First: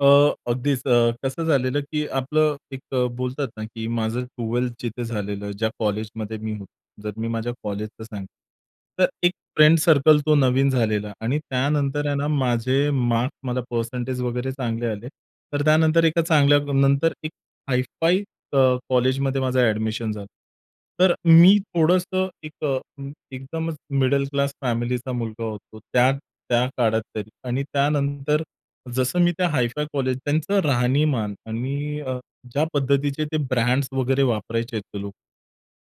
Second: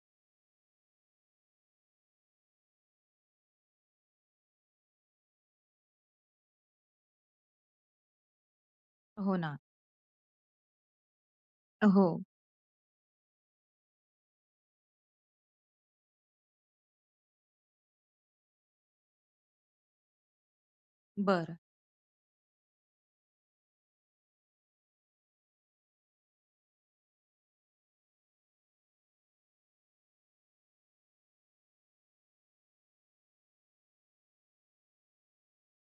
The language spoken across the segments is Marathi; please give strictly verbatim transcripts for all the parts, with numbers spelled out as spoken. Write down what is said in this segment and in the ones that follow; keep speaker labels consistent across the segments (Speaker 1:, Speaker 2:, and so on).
Speaker 1: अ, अगदीच अ, कसं झालेलं की आपलं एक अ, बोलतात ना की माझं ट्वेलथ जिथं झालेलं, ज्या कॉलेजमध्ये मी होतो. जर मी माझ्या कॉलेजच सांगतो, तर एक
Speaker 2: हो ना.
Speaker 1: फ्रेंड सर्कल तो नवीन झालेला आणि त्यानंतर आहे
Speaker 2: अहो.
Speaker 1: ना, माझे मार्क्स मला पर्सेंटेज वगैरे चांगले आले. तर त्यानंतर एका चांगल्यानंतर एक हाय फाय अ, कॉलेजमध्ये माझं अ‍ॅडमिशन झालं. तर
Speaker 2: बरं.
Speaker 1: मी थोडंसं एक अ, एकदमच मिडल क्लास फॅमिलीचा मुलगा होतो. त्या त्या काळात तरी आणि त्यानंतर जसं मी त्या हाय फाय कॉलेज त्यांचं राहणीमान आणि अ, ज्या पद्धतीचे ते ब्रँड्स वगैरे वापरायचे ते लोक,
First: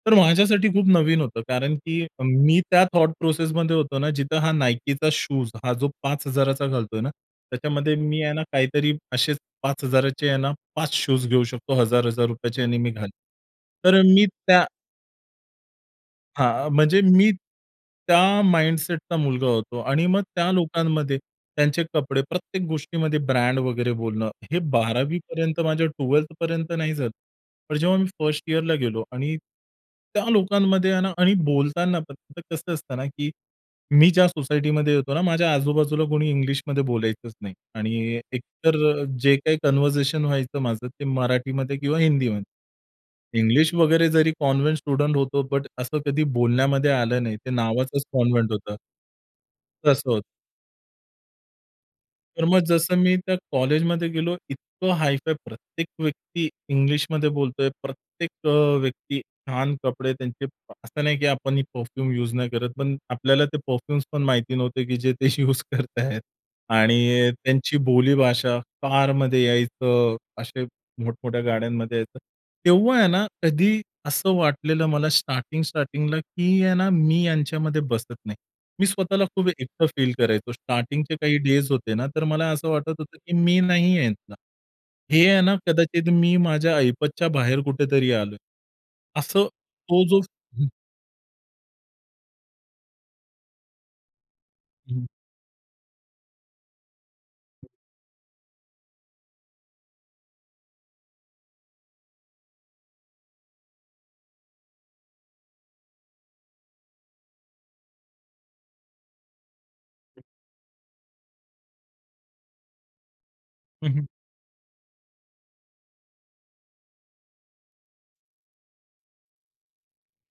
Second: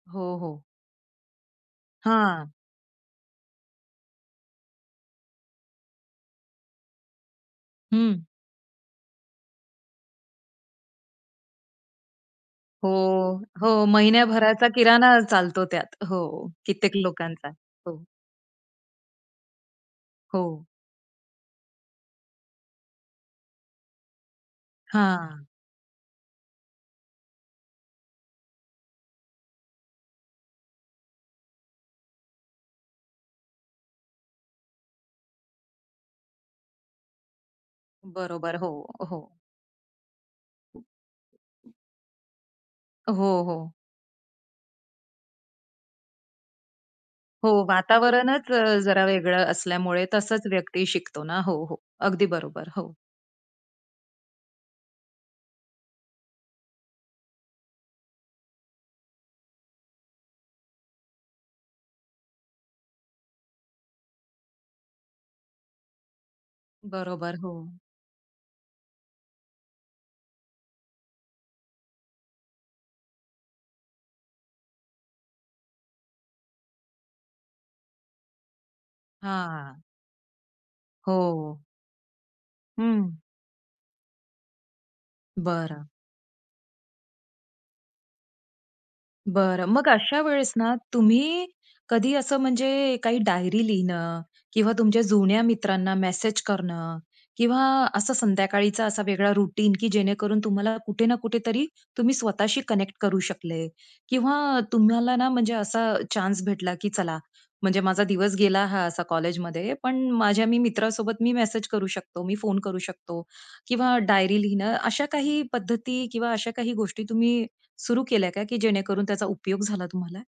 Speaker 1: तर
Speaker 2: हो, हो.
Speaker 1: माझ्यासाठी खूप नवीन होतं कारण की
Speaker 2: हां.
Speaker 1: मी त्या थॉट प्रोसेसमध्ये होतो ना जिथं हा Nikeचा शूज हा जो पाच हजार घालतोय ना त्याच्यामध्ये मी
Speaker 2: हं.
Speaker 1: आहे ना काहीतरी असेच पाच हजार आहे ना पाच शूज घेऊ शकतो हजार, हजार रुपयाचे याने
Speaker 2: हो.
Speaker 1: मी घालेल.
Speaker 2: हो,
Speaker 1: तर अ, मी त्या
Speaker 2: महिन्याभराचा किराणा चालतो त्यात. हो,
Speaker 1: हां,
Speaker 2: कित्येक
Speaker 1: म्हणजे मी
Speaker 2: लोकांचा. हो.
Speaker 1: त्या माइंडसेटचा मुलगा होतो आणि मग त्या
Speaker 2: हो.
Speaker 1: लोकांमध्ये त्यांचे कपडे प्रत्येक गोष्टीमध्ये ब्रँड वगैरे बोलणं, हे बारावी
Speaker 2: हां.
Speaker 1: पर्यंत, माझ्या ट्वेलथ पर्यंत नाही झालं. पण जेव्हा मी फर्स्ट इअरला गेलो आणि त्या लोकांमध्ये आहे ना आणि बोलताना कसं असतं ना की मी ज्या सोसायटीमध्ये येतो ना माझ्या आजूबाजूला कुणी इंग्लिशमध्ये बोलायचंच नाही. आणि
Speaker 2: बरोबर. हो,
Speaker 1: एकतर
Speaker 2: हो.
Speaker 1: जे काही कन्व्हर्सेशन व्हायचं माझं ते मराठीमध्ये किंवा हिंदीमध्ये.
Speaker 2: हो,
Speaker 1: इंग्लिश
Speaker 2: हो.
Speaker 1: वगैरे जरी कॉन्व्हेंट स्टुडंट होतो बट असं कधी बोलण्यामध्ये आलं नाही.
Speaker 2: हो,
Speaker 1: ते नावाचंच कॉन्व्हेंट
Speaker 2: वातावरणच अ,
Speaker 1: होतं.
Speaker 2: जरा वेगळं असल्यामुळे
Speaker 1: तसं होतं.
Speaker 2: तसंच व्यक्ती शिकतो ना? हो, हो. अगदी
Speaker 1: तर मग
Speaker 2: बरोबर. हो.
Speaker 1: जसं मी त्या कॉलेजमध्ये गेलो, इतकं हाय फाय, प्रत्येक व्यक्ती इंग्लिशमध्ये बोलतोय, प्रत्येक अ, व्यक्ती अ, छान कपडे त्यांचे असं नाही की आपण ही परफ्यूम युज नाही करत, पण आपल्याला ते परफ्यूम्स पण माहिती नव्हते की जे ते युज करतायेत. आणि
Speaker 2: बरोबर, हो.
Speaker 1: त्यांची बोली भाषा, कारमध्ये यायचं. असे मोठमोठ्या गाड्यांमध्ये यायचं. तेव्हा आहे ना कधी असं वाटलेलं मला स्टार्टिंग स्टार्टिंगला की आहे ना मी यांच्यामध्ये बसत नाही. मी स्वतःला खूप
Speaker 2: हां.
Speaker 1: एकटं फील करायचो. स्टार्टिंगचे काही
Speaker 2: हो.
Speaker 1: डेज होते ना तर मला असं वाटत
Speaker 2: हं.
Speaker 1: होतं की मी नाहीये ह्यातला. हे आहे ना
Speaker 2: बरं.
Speaker 1: कदाचित मी माझ्या ऐपतच्या बाहेर कुठेतरी आलोय. असं
Speaker 2: बरं, मग
Speaker 1: तो जो
Speaker 2: अशा वेळेस
Speaker 1: हं.
Speaker 2: ना, तुम्ही कधी असं म्हणजे काही डायरी लिहणं किंवा तुमच्या
Speaker 1: हं.
Speaker 2: जुन्या मित्रांना मेसेज करणं किंवा असं संध्याकाळीचा असा वेगळा रुटीन की जेणेकरून तुम्हाला कुठे ना कुठेतरी तुम्ही स्वतःशी कनेक्ट करू शकले किंवा तुम्हाला ना म्हणजे असा चान्स भेटला की चला, म्हणजे माझा दिवस गेला हा असा कॉलेजमध्ये पण माझ्या मी मित्रासोबत मी मेसेज करू शकतो, मी फोन करू शकतो
Speaker 1: हं,
Speaker 2: किंवा
Speaker 1: हं.
Speaker 2: डायरी लिहणं. अशा काही पद्धती किंवा अशा काही गोष्टी तुम्ही सुरू केल्या का की जेणेकरून त्याचा उपयोग झाला तुम्हाला?